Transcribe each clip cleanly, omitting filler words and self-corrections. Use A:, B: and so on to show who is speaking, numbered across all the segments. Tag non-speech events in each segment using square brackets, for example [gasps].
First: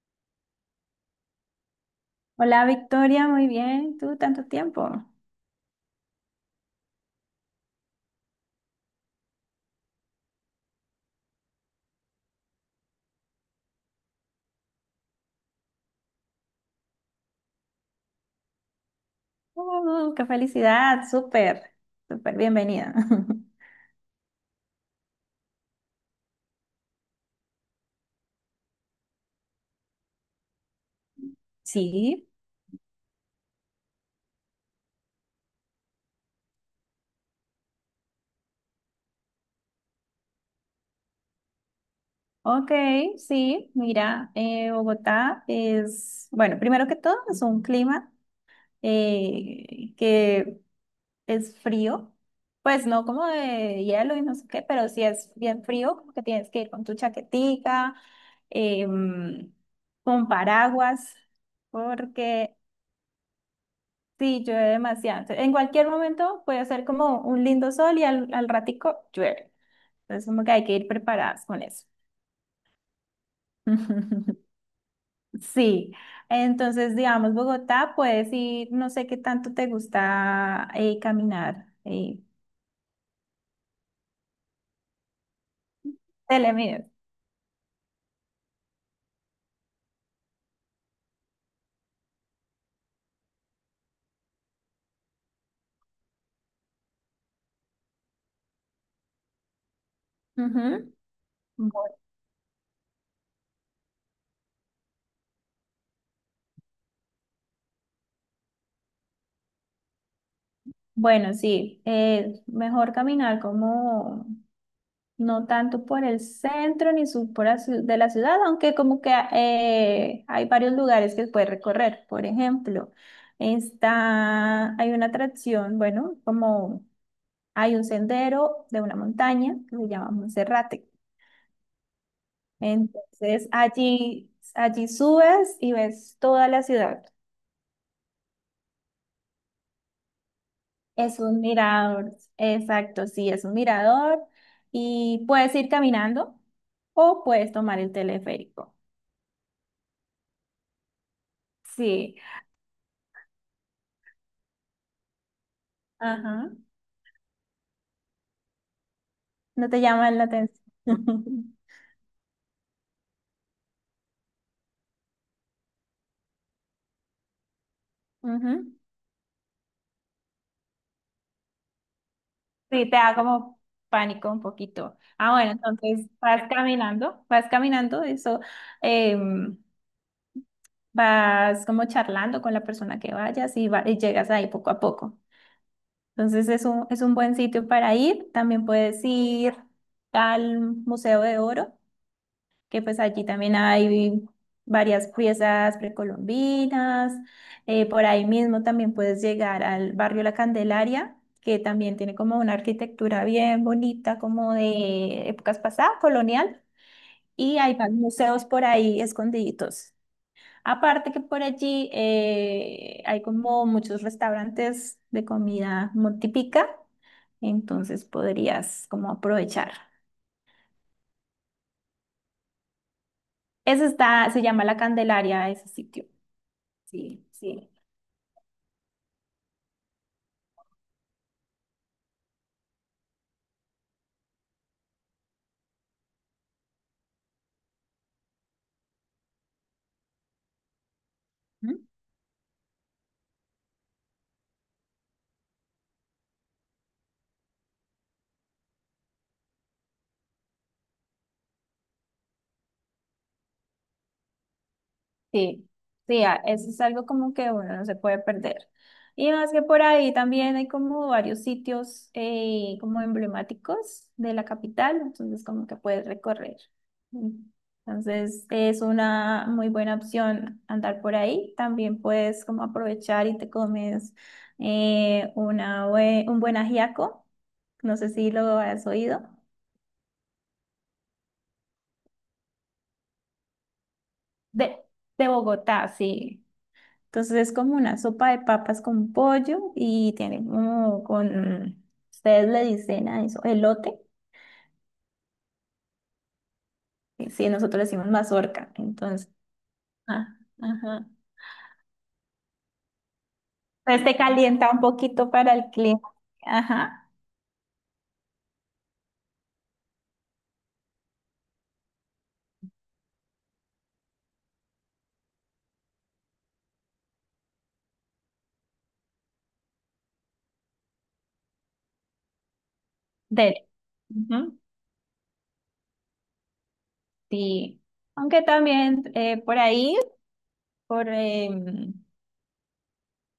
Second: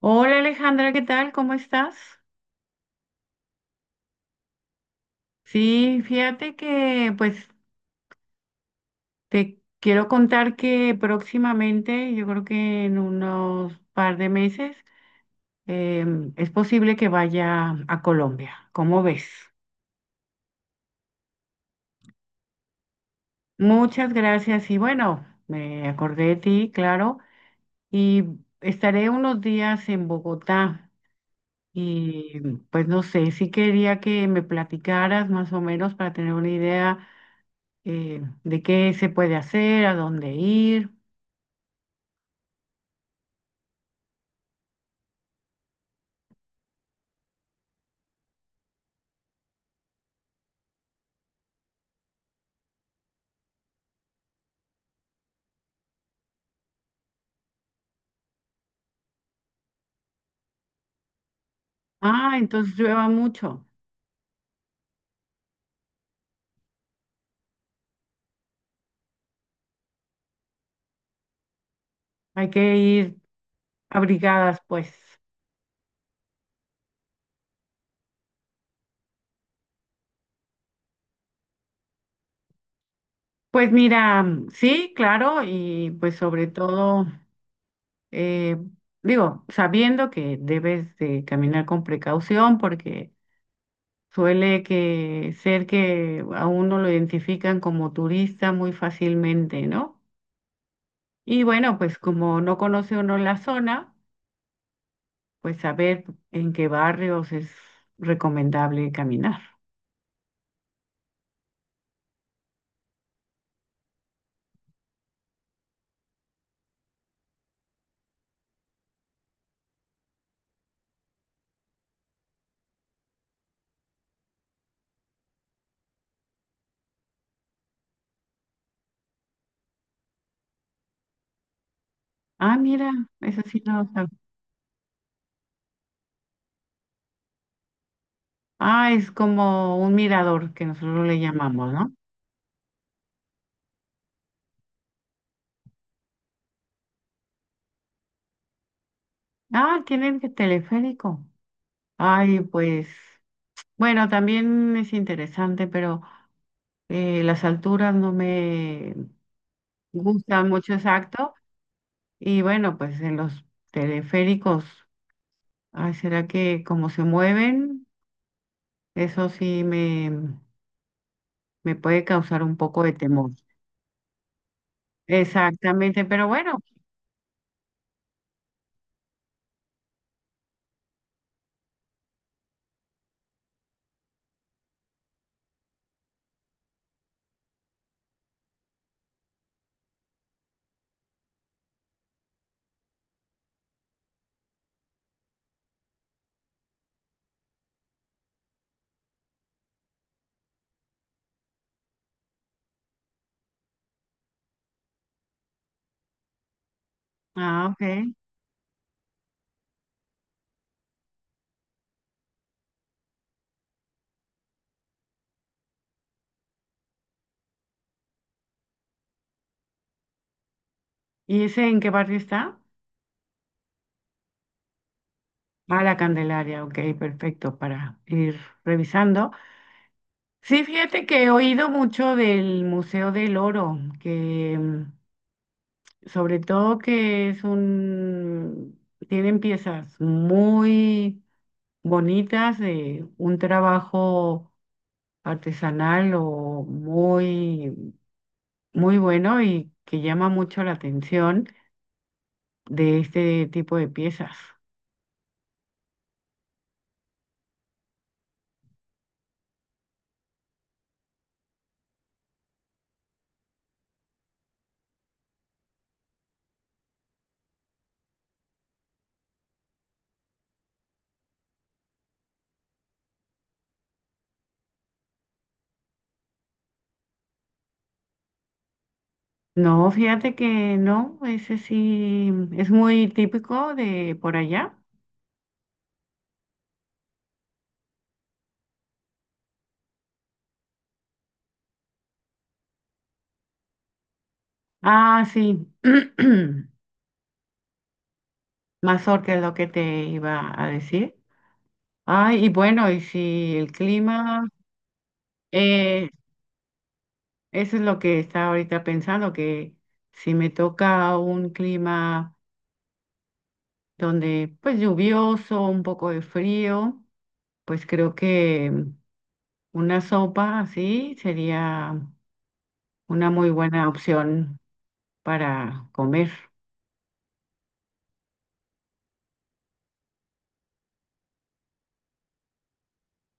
A: Hola Alejandra, ¿qué tal? ¿Cómo estás?
B: Hola Victoria, muy bien. ¿Tú tanto tiempo?
A: Sí, fíjate que pues te quiero contar que próximamente, yo creo que en unos par de meses, es posible que vaya a Colombia. ¿Cómo ves?
B: Oh, qué felicidad, súper, súper bienvenida. [laughs]
A: Muchas gracias y bueno, me acordé de ti, claro, y estaré unos días en Bogotá
B: Sí,
A: y pues no sé, sí quería que me platicaras más o menos para tener una idea de qué se puede hacer, a dónde ir.
B: ok, sí, mira, Bogotá es, bueno, primero que todo es un clima que es frío, pues no como de hielo y no sé qué, pero sí es bien frío, como que tienes que ir con tu chaquetica, em, con paraguas,
A: Ah,
B: porque...
A: entonces llueva mucho.
B: Sí, llueve demasiado. Entonces, en cualquier momento puede hacer como un lindo sol y al ratico llueve. Entonces, como que hay que ir preparadas con eso.
A: Hay que ir
B: [laughs]
A: abrigadas, pues.
B: Sí, entonces, digamos, Bogotá, puedes ir, no sé qué tanto te gusta caminar.
A: Pues mira, sí, claro, y pues sobre
B: Telemías.
A: todo, eh, digo, sabiendo que debes de caminar con precaución porque suele que ser que a uno lo identifican como turista muy fácilmente, ¿no?
B: Ujú.
A: Y bueno, pues
B: Bu-
A: como no conoce uno la zona, pues saber en qué barrios es recomendable caminar.
B: Bueno, sí, mejor caminar como no tanto por el centro ni sur por la ciu- de la ciudad, aunque como que hay varios lugares que puedes recorrer. Por ejemplo, está, hay una atracción, bueno, como hay un sendero de una montaña que se llama Monserrate.
A: Ah, mira, eso
B: Entonces
A: sí no lo sab-
B: allí subes y ves toda la ciudad.
A: ah, es como un mirador que nosotros le
B: Es un
A: llamamos, ¿no?
B: mirador, exacto, sí, es un mirador y puedes ir caminando o puedes tomar el teleférico.
A: Ah, tienen que teleférico.
B: Sí,
A: Ay, pues, bueno, también es interesante, pero
B: ajá.
A: las alturas no me
B: No te llaman la
A: gustan
B: atención.
A: mucho exacto.
B: [laughs]
A: Y bueno, pues en los teleféricos, ay, ¿será que como se mueven?
B: Ujú.
A: Eso sí me, me puede causar un poco
B: Sí,
A: de
B: te da
A: temor.
B: como pánico un poquito. Ah, bueno,
A: Exactamente,
B: entonces
A: pero bueno,
B: eso, em, vas como charlando con la persona que vayas y, y llegas ahí poco a poco. Entonces es un buen sitio para ir. También puedes ir al Museo de Oro, que pues allí también hay varias piezas precolombinas. Por ahí mismo también puedes llegar al barrio La Candelaria, que también tiene como una arquitectura bien bonita, como de épocas pasadas, colonial, y
A: ah,
B: hay más
A: ok.
B: museos por ahí escondiditos. Aparte que por allí hay como muchos restaurantes de comida muy típica, entonces podrías como aprovechar.
A: ¿Y ese en qué barrio está?
B: Ese está, se llama La Candelaria, ese
A: Ah, la
B: sitio.
A: Candelaria, ok,
B: Sí,
A: perfecto,
B: sí.
A: para ir revisando. Sí, fíjate que he oído mucho del Museo del Oro, que sobre todo tienen piezas muy
B: ¿Mm?
A: bonitas de un trabajo artesanal muy bueno y que llama mucho la atención de este tipo de piezas.
B: Sí, sí, eso es algo como que uno no se puede perder. Y más que por ahí también hay como varios sitios como emblemáticos de la capital, entonces como que puedes recorrer. Mm. Entonces es una muy buena opción andar por ahí. También puedes como aprovechar y te comes un buen ajiaco, no sé si lo has oído,
A: No, fíjate que no, ese sí es muy típico de por
B: de,
A: allá.
B: de Bogotá, sí. Entonces es como una sopa de papas con pollo y tiene como con, ustedes le dicen a eso, elote,
A: Ah, sí, [clears throat]
B: y sí, nosotros le decimos mazorca, entonces,
A: mazorca es lo que te
B: ah,
A: iba a
B: ajá.
A: decir. Ay, y bueno, y si el
B: Entonces te
A: clima,
B: calienta un poquito para el clima,
A: eh,
B: ajá,
A: eso es lo que estaba ahorita pensando, que si me toca un clima donde pues lluvioso, un poco de frío, pues creo que una sopa así sería una muy
B: dele.
A: buena
B: Ujú,
A: opción para comer.
B: sí, aunque también por ahí, por, em,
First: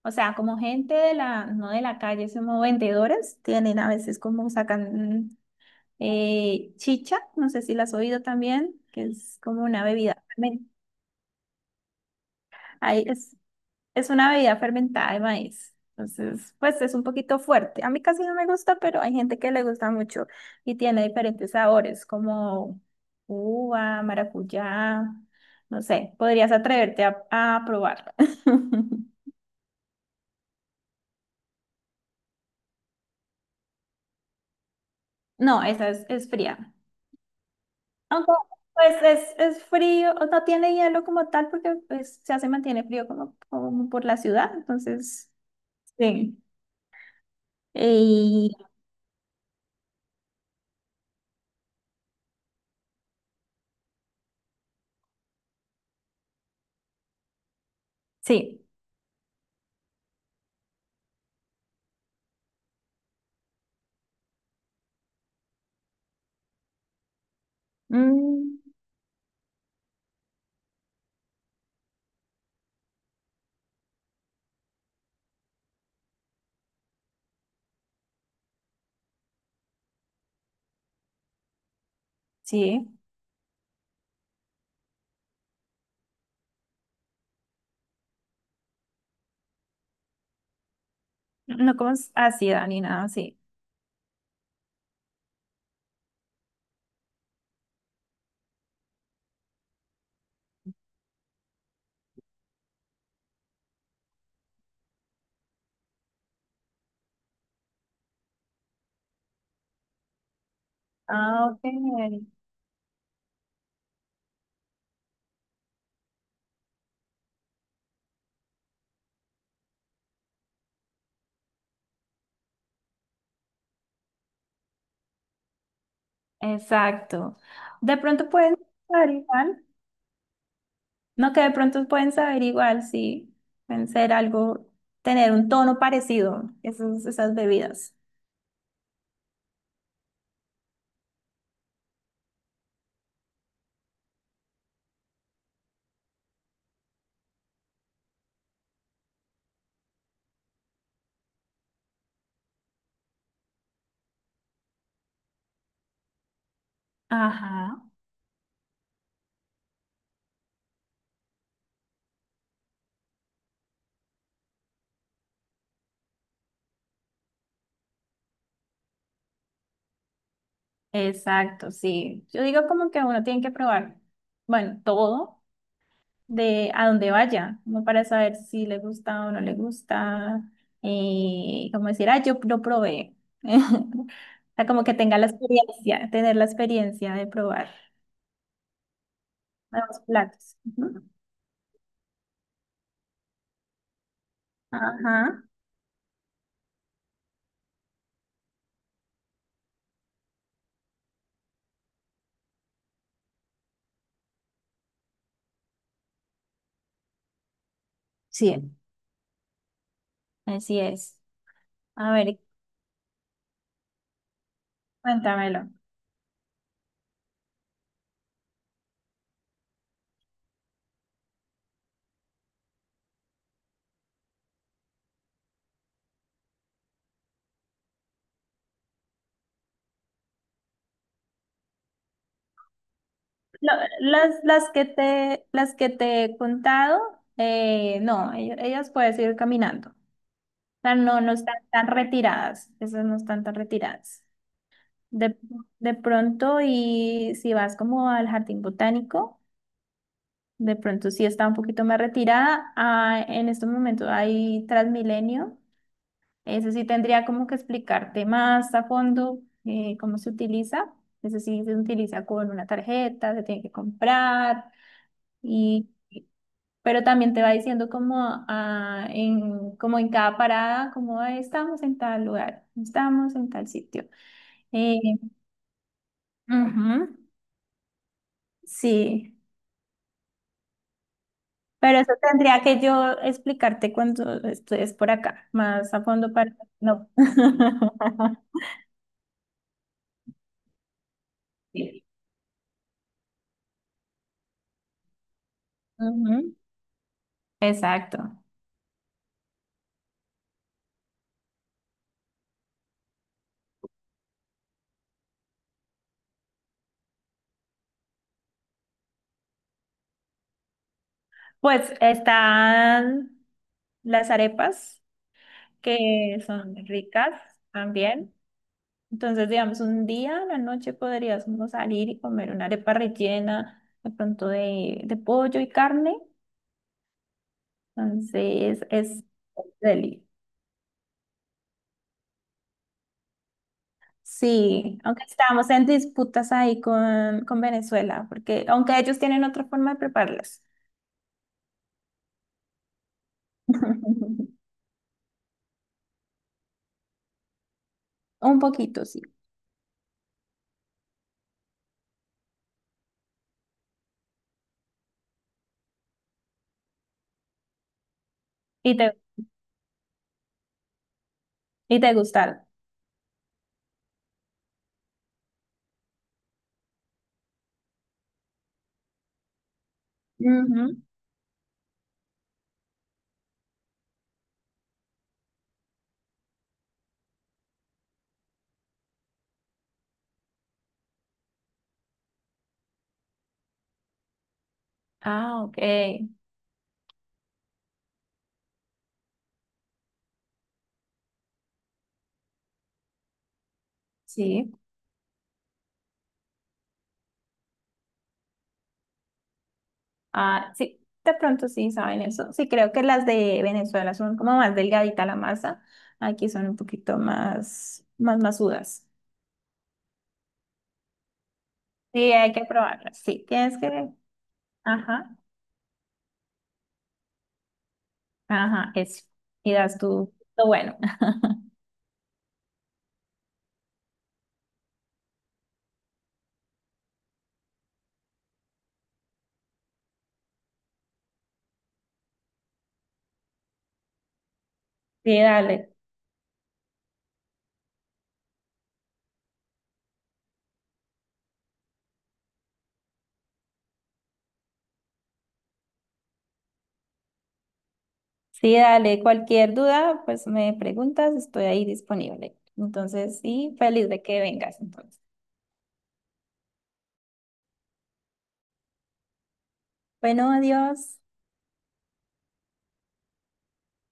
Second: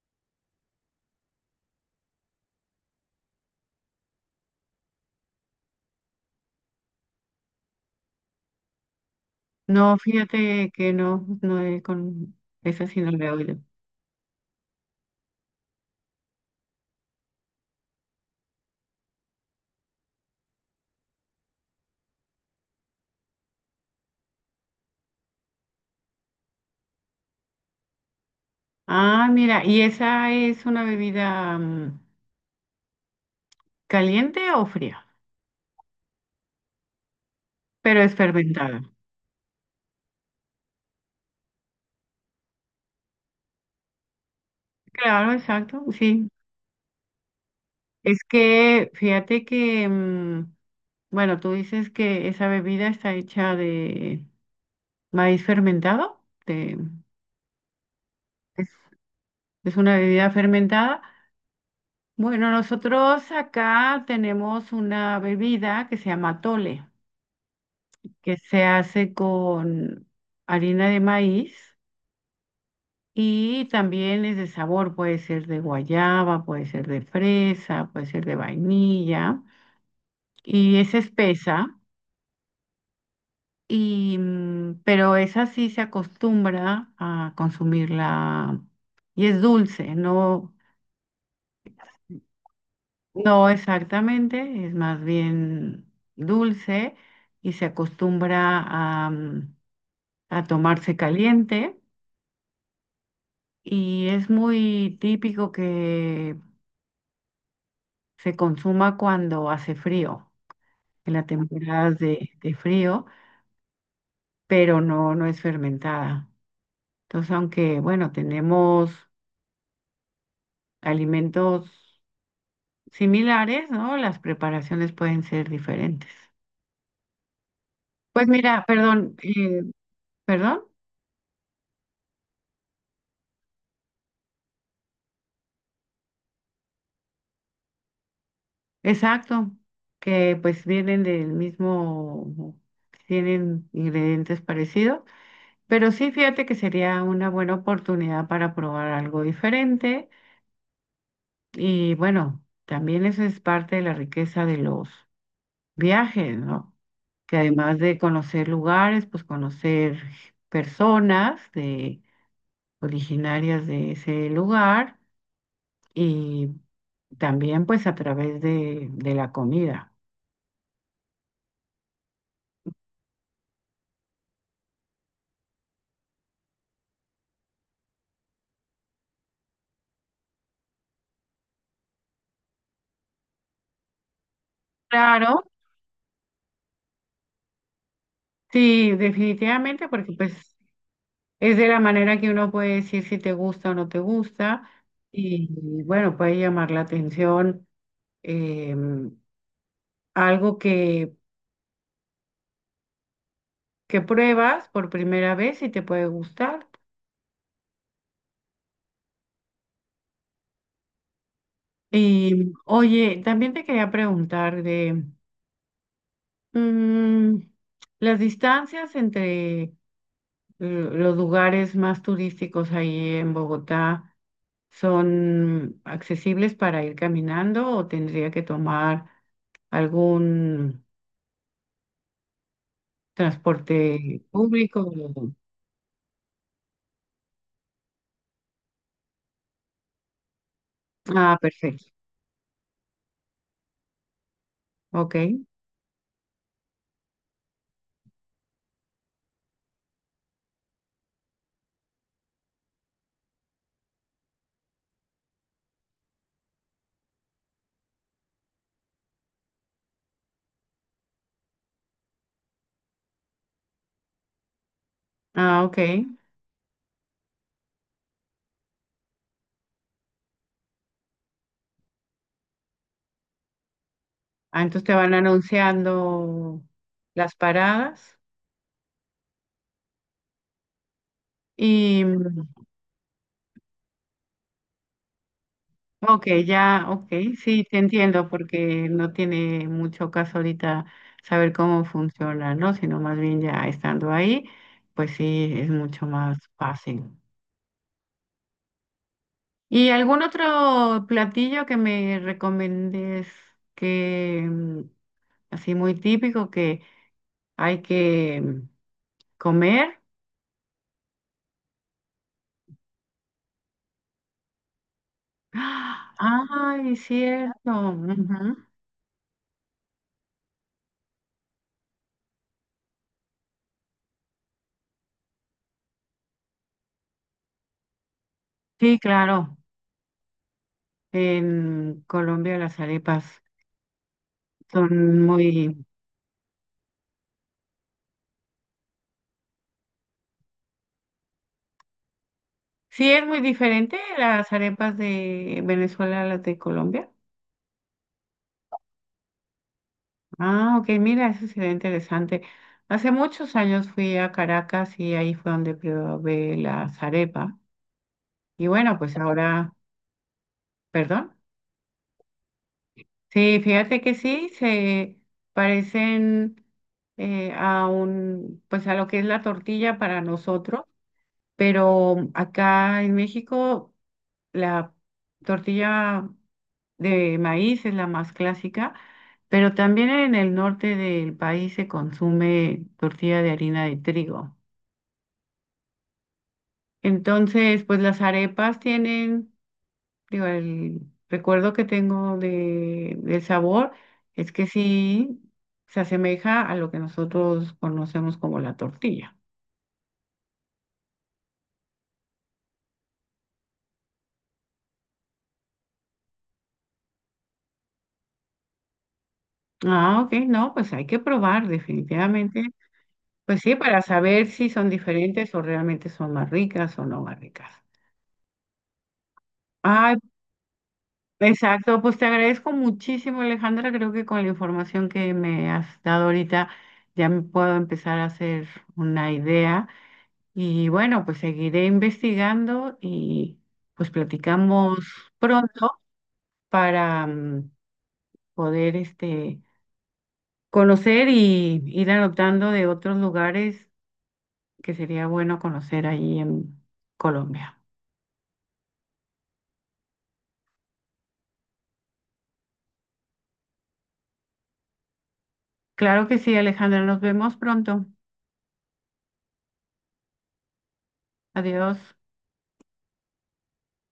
B: o sea, como gente de la, no de la calle, sino vendedores, tienen a veces como sacan eh, chicha, no sé si la has oído también, que es como una
A: No,
B: bebida fermentada.
A: fíjate que no, no he con esa sí no la he
B: es,
A: oído.
B: es una bebida fermentada de maíz. Entonces, pues es un poquito fuerte. A mí casi no me gusta, pero hay gente que le gusta mucho y tiene diferentes sabores, como uva, maracuyá, no sé, podrías atreverte a probarla. [laughs]
A: Ah, mira, ¿y esa es una bebida caliente o fría?
B: No, es fría.
A: Pero es
B: Aunque,
A: fermentada.
B: pues es frío, o no tiene hielo como tal, porque pues, ya se mantiene frío como, como por la ciudad, entonces...
A: Claro, exacto, sí.
B: Sí.
A: Es
B: Y
A: que fíjate que, mm, bueno, tú dices que esa bebida está hecha de maíz fermentado, de-
B: sí.
A: es, es una bebida fermentada. Bueno, nosotros acá tenemos una bebida que se llama tole, que
B: Mm,
A: se hace con harina de maíz y también es de sabor, puede ser de guayaba, puede ser de fresa, puede ser de vainilla y es espesa.
B: sí.
A: Y, mm, pero esa sí se acostumbra a consumirla y es dulce, no,
B: No como ácida ni nada así.
A: no exactamente, es más bien dulce y se acostumbra a, mm, a tomarse caliente y es muy típico que se consuma cuando hace frío, en las
B: Ah,
A: temporadas
B: ok.
A: de frío, pero no, no es fermentada. Entonces, aunque, bueno, tenemos alimentos similares, ¿no? Las preparaciones pueden ser diferentes.
B: Exacto. De
A: Pues
B: pronto pueden
A: mira,
B: saber
A: perdón,
B: igual.
A: perdón,
B: No, que de pronto pueden saber igual, sí. Pueden ser algo, tener un tono parecido, esas bebidas.
A: exacto, que pues vienen del mismo, tienen ingredientes parecidos. Pero sí, fíjate que sería una buena oportunidad para probar algo diferente. Y bueno, también eso es parte de la riqueza de los viajes, ¿no? Que además
B: Ajá.
A: de conocer lugares, pues conocer personas de, originarias de ese lugar y también pues a través de la comida.
B: Exacto, sí. Yo digo como que uno tiene que probar, bueno, todo, de a dónde vaya, como para saber si le gusta o no le gusta, como decir, ah, yo lo probé. [laughs] O sea, como que tenga la
A: Claro,
B: experiencia, tener la experiencia de probar
A: sí, definitivamente,
B: nuevos
A: porque pues
B: platos. Ujú.
A: es de la manera que uno puede decir si te gusta o no te gusta
B: Ajá,
A: y bueno, puede llamar la atención eh, algo que pruebas por primera vez y te puede gustar.
B: sí, así es. A ver,
A: Y oye, también te quería preguntar de
B: cuéntamelo.
A: mm, las distancias entre los lugares más turísticos ahí en Bogotá, ¿son accesibles para ir caminando o tendría que tomar algún...
B: Lo-
A: transporte público?
B: las que te he contado, no, ellas puedes ir caminando. O sea, no
A: Ah,
B: están
A: perfecto.
B: tan retiradas, esas no están tan retiradas.
A: Ok.
B: De, de pronto, y si vas como al jardín botánico, de pronto sí está un poquito más retirada. Ah, en estos momentos hay Transmilenio. Ese sí tendría como que explicarte más a fondo cómo se utiliza. Ese sí se utiliza con una tarjeta, se tiene que comprar,
A: Ah, ok.
B: y, pero también te va diciendo como, ah, en, como en cada parada, como "Ah, estamos en tal lugar, estamos en tal sitio".
A: Ah, entonces te
B: Eh,
A: van anunciando
B: ujú,
A: las paradas.
B: sí. Pero
A: Y,
B: eso
A: mm,
B: tendría que yo explicarte cuando estés por acá, más a
A: ok,
B: fondo para...
A: ya, ok,
B: No.
A: sí, te entiendo,
B: [laughs]
A: porque no tiene mucho caso ahorita saber cómo
B: Sí.
A: funciona, ¿no? Sino más bien ya estando ahí, pues sí, es mucho más
B: Ujú,
A: fácil.
B: exacto.
A: ¿Y algún otro platillo que me recomiendes que, mm, así muy típico, que hay que mm, comer?
B: Pues están las arepas,
A: [gasps] ¡Ah!
B: que son
A: Ay,
B: ricas
A: cierto.
B: también.
A: Ujú.
B: Entonces, digamos, un día a la noche podríamos salir y comer una arepa rellena, de pronto de pollo y carne. Entonces,
A: Sí,
B: es
A: claro.
B: deli.
A: En Colombia las arepas
B: Sí, aunque
A: son
B: estamos
A: muy...
B: en disputas ahí con Venezuela, porque aunque ellos tienen otra forma de prepararlas.
A: Sí, es muy diferente
B: [laughs]
A: las arepas de Venezuela a las de Colombia.
B: Un poquito, sí.
A: Ah, ok, mira, eso sería interesante. Hace muchos años fui a Caracas y ahí fue donde probé las arepas. Y bueno,
B: Y te,
A: pues ahora, perdón.
B: y te gustaron.
A: Sí, fíjate que sí, se parecen a un, pues a lo que es la tortilla para nosotros,
B: Ujú.
A: pero acá en México la tortilla de maíz es la más clásica, pero también en el norte del país se consume tortilla de harina de trigo.
B: Ah, ok.
A: Entonces, pues las arepas tienen... Digo, el recuerdo que tengo de, del sabor es que
B: Sí.
A: sí se asemeja a lo que nosotros conocemos como la tortilla.
B: Ah, sí. De pronto sí saben eso. Sí, creo que las de Venezuela son como más delgadita la masa. Aquí son un poquito más, más masudas.
A: Ah, ok, no, pues hay que probar
B: Sí, hay
A: definitivamente.
B: que probarlas. Sí,
A: Pues sí,
B: tienes
A: para
B: que.
A: saber si son
B: Ajá,
A: diferentes o realmente son más ricas o no más ricas.
B: ajá, eso. Y das
A: Ah,
B: tú lo bueno. [laughs]
A: exacto, pues te agradezco muchísimo, Alejandra. Creo que con la información que me has dado ahorita ya me puedo empezar a hacer una idea. Y bueno, pues seguiré investigando y pues platicamos
B: Sí, dale.
A: pronto para mm, poder este, conocer y ir anotando de otros lugares que sería bueno conocer ahí en Colombia.
B: Sí, dale, cualquier duda, pues me preguntas, estoy ahí disponible. Entonces, sí, feliz de que vengas entonces.
A: Claro que sí, Alejandra, nos vemos pronto.
B: Bueno, adiós.
A: Adiós.